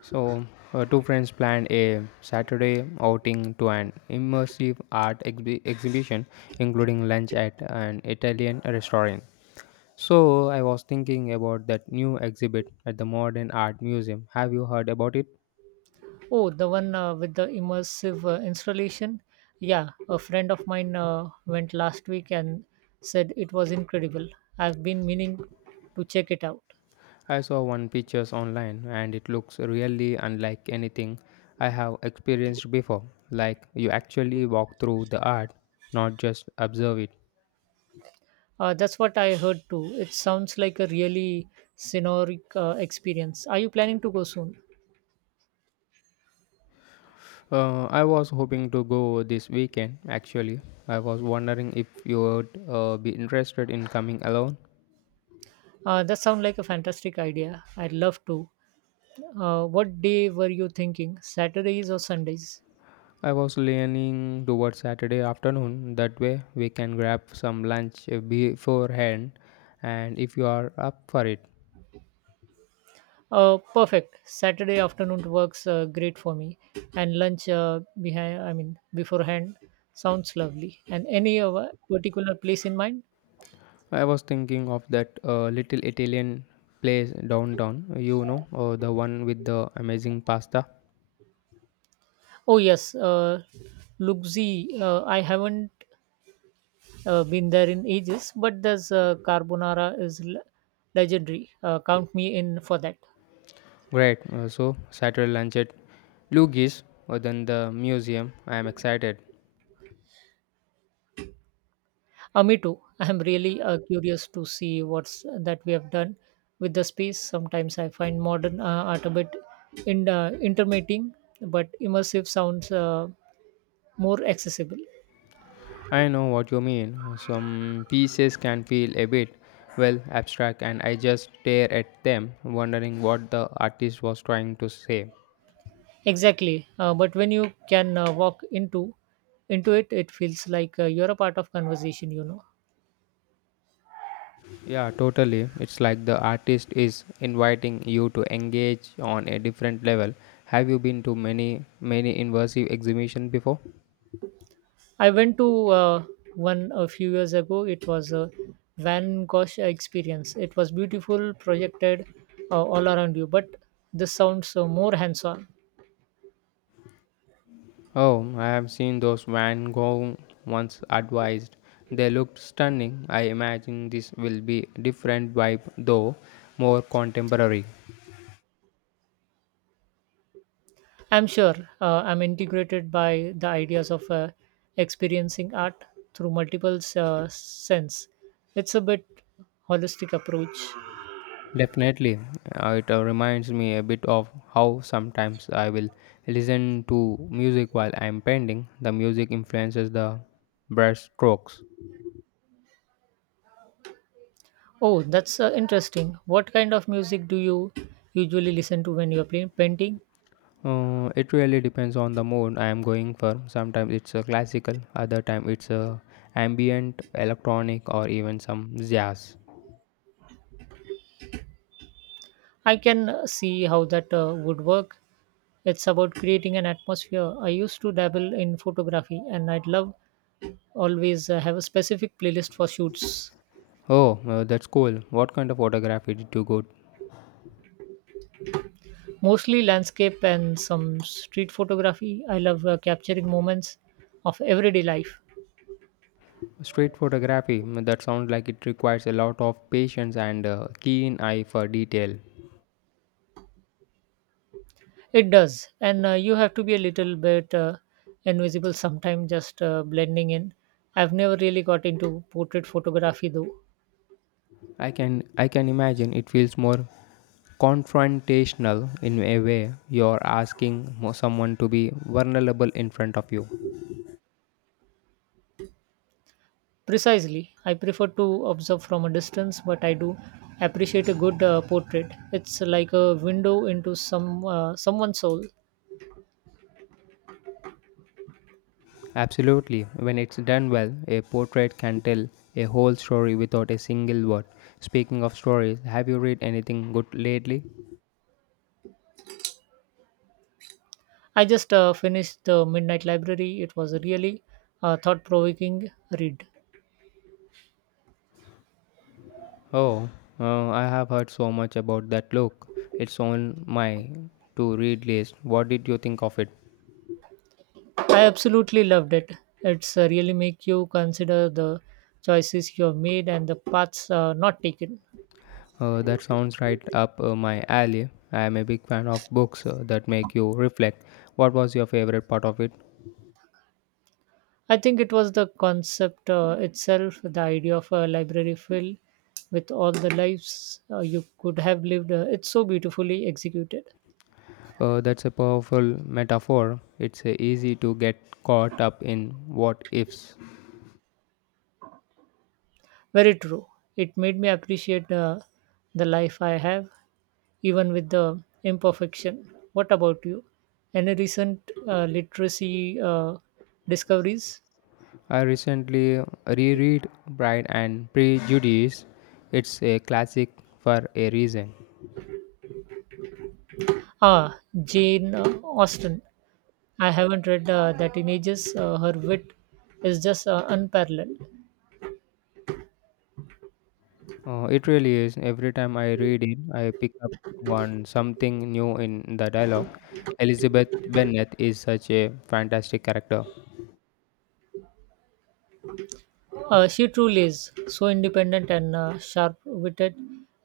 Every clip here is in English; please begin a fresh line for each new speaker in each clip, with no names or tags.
So, two friends planned a Saturday outing to an immersive art exhibition, including lunch at an Italian restaurant. So, I was thinking about that new exhibit at the Modern Art Museum. Have you heard about it?
Oh, the one with the immersive installation. Yeah, a friend of mine went last week and said it was incredible. I've been meaning to check it out.
I saw one pictures online and it looks really unlike anything I have experienced before. Like you actually walk through the art, not just observe it.
That's what I heard too. It sounds like a really scenic experience. Are you planning to go soon?
I was hoping to go this weekend, actually. I was wondering if you would be interested in coming alone.
That sounds like a fantastic idea. I'd love to. What day were you thinking? Saturdays or Sundays?
I was leaning towards Saturday afternoon, that way we can grab some lunch beforehand, and if you are up for it.
Perfect. Saturday afternoon works great for me, and lunch beforehand sounds lovely. And any of a particular place in mind?
I was thinking of that little Italian place downtown, the one with the amazing pasta.
Oh yes, Lugzi. I haven't been there in ages, but this carbonara is legendary. Count me in for that.
Great, so Saturday lunch at Lugis, or then the museum. I am excited.
Me too. I'm really curious to see what's that we have done with the space. Sometimes I find modern art a bit intermitting, but immersive sounds more accessible.
I know what you mean. Some pieces can feel a bit, well, abstract, and I just stare at them, wondering what the artist was trying to say.
Exactly. But when you can walk into it, it feels like you're a part of conversation.
Yeah, totally. It's like the artist is inviting you to engage on a different level. Have you been to many immersive exhibitions before?
I went to one a few years ago. It was a Van Gogh experience. It was beautiful, projected all around you, but this sounds more hands-on.
Oh, I have seen those Van Gogh once advised. They looked stunning. I imagine this will be different vibe though, more contemporary.
I'm sure I'm integrated by the ideas of experiencing art through multiple sense. It's a bit holistic approach.
Definitely, it reminds me a bit of how sometimes I will listen to music while I'm painting. The music influences the brush strokes.
Oh, that's interesting. What kind of music do you usually listen to when you're playing painting?
It really depends on the mood I am going for. Sometimes it's a classical, other time it's a ambient, electronic, or even some jazz.
I can see how that would work. It's about creating an atmosphere. I used to dabble in photography, and I'd love always have a specific playlist for shoots.
Oh, that's cool. What kind of photography did you go?
Mostly landscape and some street photography. I love capturing moments of everyday life.
Street photography. That sounds like it requires a lot of patience and keen eye for detail.
It does. And you have to be a little bit invisible sometimes, just blending in. I've never really got into portrait photography though.
I can imagine it feels more confrontational in a way you're asking someone to be vulnerable in front of you.
Precisely. I prefer to observe from a distance, but I do appreciate a good portrait. It's like a window into someone's soul.
Absolutely. When it's done well, a portrait can tell a whole story without a single word. Speaking of stories, have you read anything good lately?
I just finished the Midnight Library. It was a really thought-provoking read.
Oh, I have heard so much about that look. It's on my to read list. What did you think of it?
I absolutely loved it. It's really make you consider the choices you have made and the paths not taken.
That sounds right up my alley. I am a big fan of books that make you reflect. What was your favorite part of it?
I think it was the concept itself, the idea of a library filled with all the lives you could have lived. It's so beautifully executed.
That's a powerful metaphor. It's easy to get caught up in what ifs.
Very true. It made me appreciate the life I have, even with the imperfection. What about you? Any recent literacy discoveries?
I recently reread Pride and Prejudice. It's a classic for a reason.
Ah, Jane Austen. I haven't read that in ages. Her wit is just unparalleled.
It really is. Every time I read it, I pick up on something new in the dialogue. Elizabeth Bennet is such a fantastic character.
She truly is so independent and sharp witted,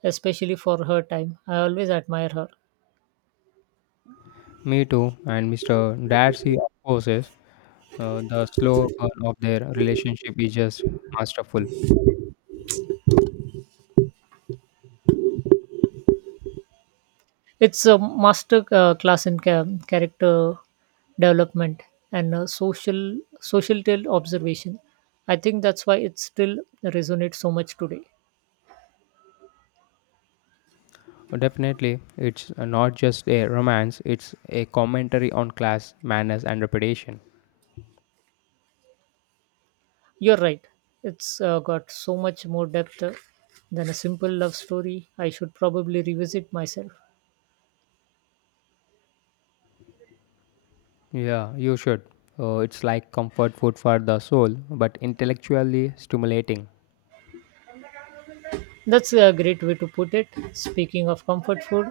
especially for her time. I always admire her.
Me too. And Mr. Darcy, of course, the slow burn of their relationship is just masterful.
It's a master class in character development and social tale observation. I think that's why it still resonates so much today.
Definitely, it's not just a romance, it's a commentary on class, manners, and reputation.
You're right. It's got so much more depth than a simple love story. I should probably revisit myself.
Yeah, you should. It's like comfort food for the soul, but intellectually stimulating.
That's a great way to put it. Speaking of comfort food,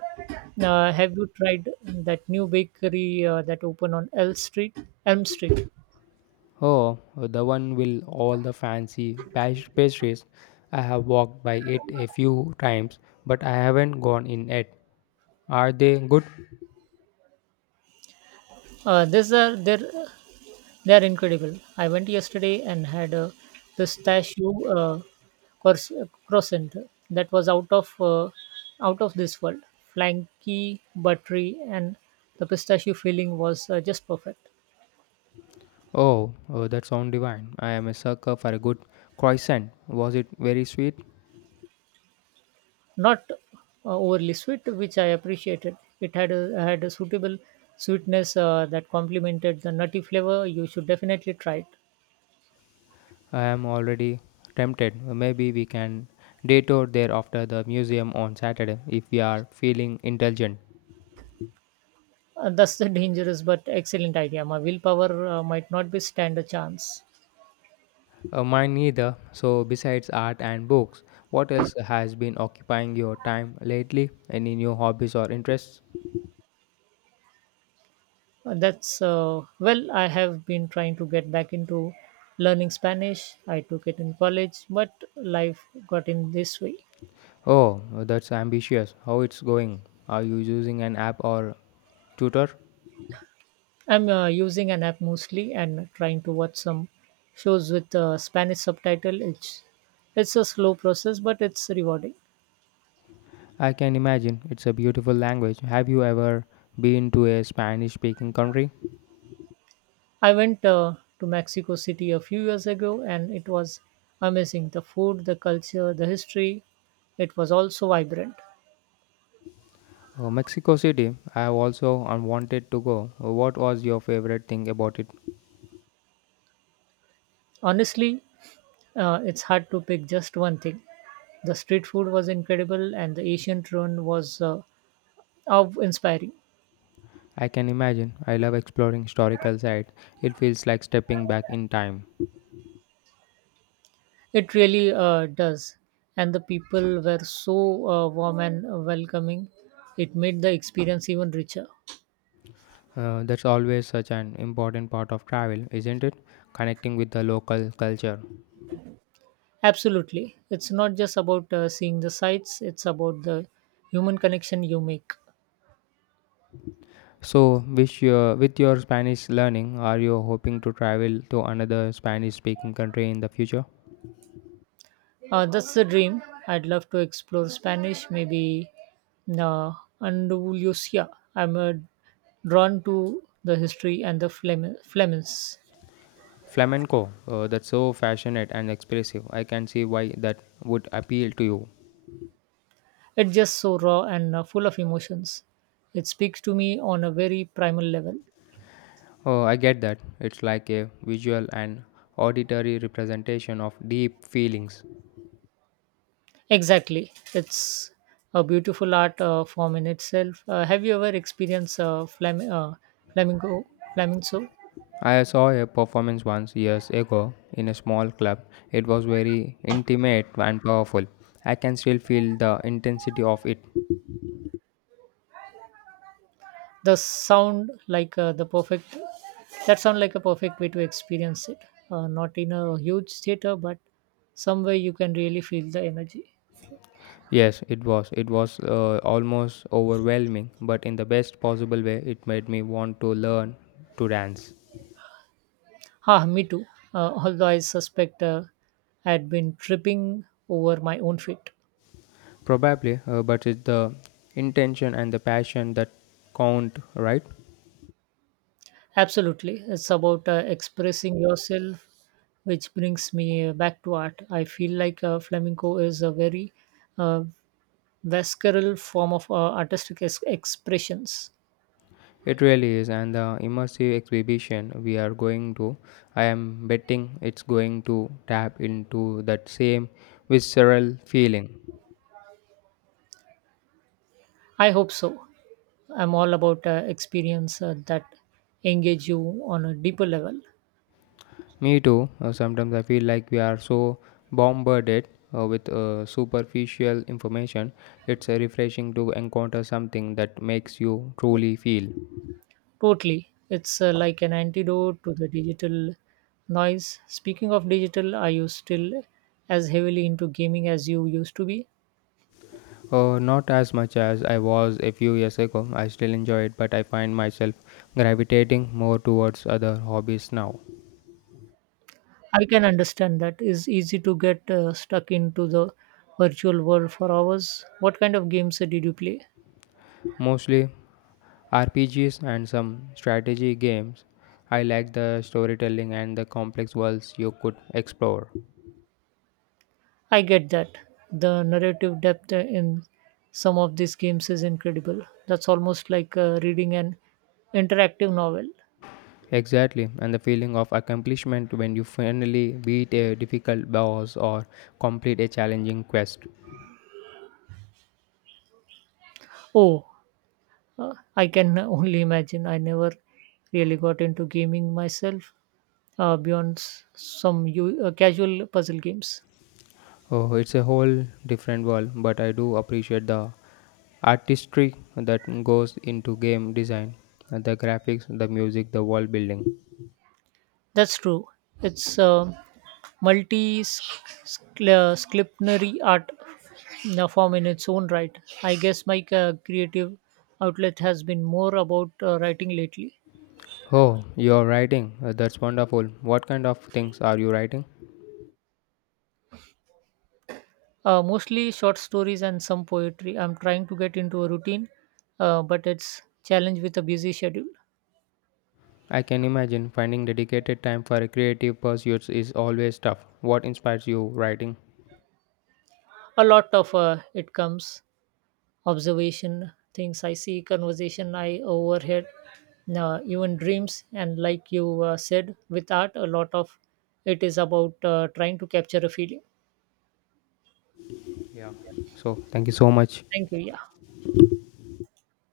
have you tried that new bakery that opened on Elm Street? Elm Street.
Oh, the one with all the fancy pastries. I have walked by it a few times, but I haven't gone in yet. Are they good?
There's a there They are incredible. I went yesterday and had a pistachio cors- croissant that was out of this world, flaky, buttery, and the pistachio filling was just perfect.
Oh, that sounds divine. I am a sucker for a good croissant. Was it very sweet?
Not overly sweet, which I appreciated. It had a suitable sweetness that complemented the nutty flavor. You should definitely try it.
I am already tempted. Maybe we can detour there after the museum on Saturday if we are feeling intelligent.
That's the dangerous but excellent idea. My willpower might not be stand a chance.
Mine neither. So, besides art and books, what else has been occupying your time lately? Any new hobbies or interests?
That's well, I have been trying to get back into learning Spanish. I took it in college, but life got in this way.
Oh, that's ambitious. How it's going? Are you using an app or tutor?
I'm using an app mostly and trying to watch some shows with Spanish subtitle. It's a slow process, but it's rewarding.
I can imagine it's a beautiful language. Have you ever been to a Spanish speaking country?
I went to Mexico City a few years ago, and it was amazing. The food, the culture, the history. It was also vibrant.
Mexico City, I have also wanted to go. What was your favorite thing about it?
Honestly, it's hard to pick just one thing. The street food was incredible, and the ancient ruin was awe-inspiring.
I can imagine. I love exploring historical sites. It feels like stepping back in time.
It really does. And the people were so warm and welcoming. It made the experience even richer.
That's always such an important part of travel, isn't it? Connecting with the local culture.
Absolutely. It's not just about seeing the sights, it's about the human connection you make.
So, with your Spanish learning, are you hoping to travel to another Spanish speaking country in the future?
That's the dream. I'd love to explore Spanish, maybe uh, Andalusia. I'm drawn to the history and the Flemens.
Flamenco, that's so passionate and expressive. I can see why that would appeal to you.
It's just so raw and full of emotions. It speaks to me on a very primal level.
Oh, I get that. It's like a visual and auditory representation of deep feelings.
Exactly. It's a beautiful art form in itself. Have you ever experienced flamingo, flamenco?
I saw a performance once years ago in a small club. It was very intimate and powerful. I can still feel the intensity of it.
The sound like the perfect, that sound like a perfect way to experience it. Not in a huge theater, but somewhere you can really feel the energy.
Yes, it was. It was almost overwhelming, but in the best possible way, it made me want to learn to dance.
Ah, me too. Although I suspect I had been tripping over my own feet.
Probably, but it's the intention and the passion that count, right?
Absolutely. It's about expressing yourself, which brings me back to art. I feel like flamenco is a very uh, visceral form of artistic expressions.
It really is, and the immersive exhibition we are going to, I am betting it's going to tap into that same visceral feeling.
I hope so. I'm all about experience that engage you on a deeper level.
Me too, sometimes I feel like we are so bombarded with superficial information, it's refreshing to encounter something that makes you truly feel.
Totally. It's like an antidote to the digital noise. Speaking of digital, are you still as heavily into gaming as you used to be?
Not as much as I was a few years ago. I still enjoy it, but I find myself gravitating more towards other hobbies now.
I can understand that. It's easy to get stuck into the virtual world for hours. What kind of games did you play?
Mostly RPGs and some strategy games. I like the storytelling and the complex worlds you could explore.
I get that. The narrative depth in some of these games is incredible. That's almost like reading an interactive novel.
Exactly, and the feeling of accomplishment when you finally beat a difficult boss or complete a challenging quest.
Oh, I can only imagine. I never really got into gaming myself beyond casual puzzle games.
Oh, it's a whole different world, but I do appreciate the artistry that goes into game design, the graphics, the music, the world building.
That's true. It's multi disciplinary art form in its own right. I guess my creative outlet has been more about writing lately.
Oh, you're writing. That's wonderful. What kind of things are you writing?
Mostly short stories and some poetry. I'm trying to get into a routine, but it's challenge with a busy schedule.
I can imagine finding dedicated time for creative pursuits is always tough. What inspires you writing?
A lot of it comes observation, things I see, conversation I overheard, even dreams. And like you said, with art, a lot of it is about trying to capture a feeling.
Yeah. So, thank you so much.
Thank you. Yeah.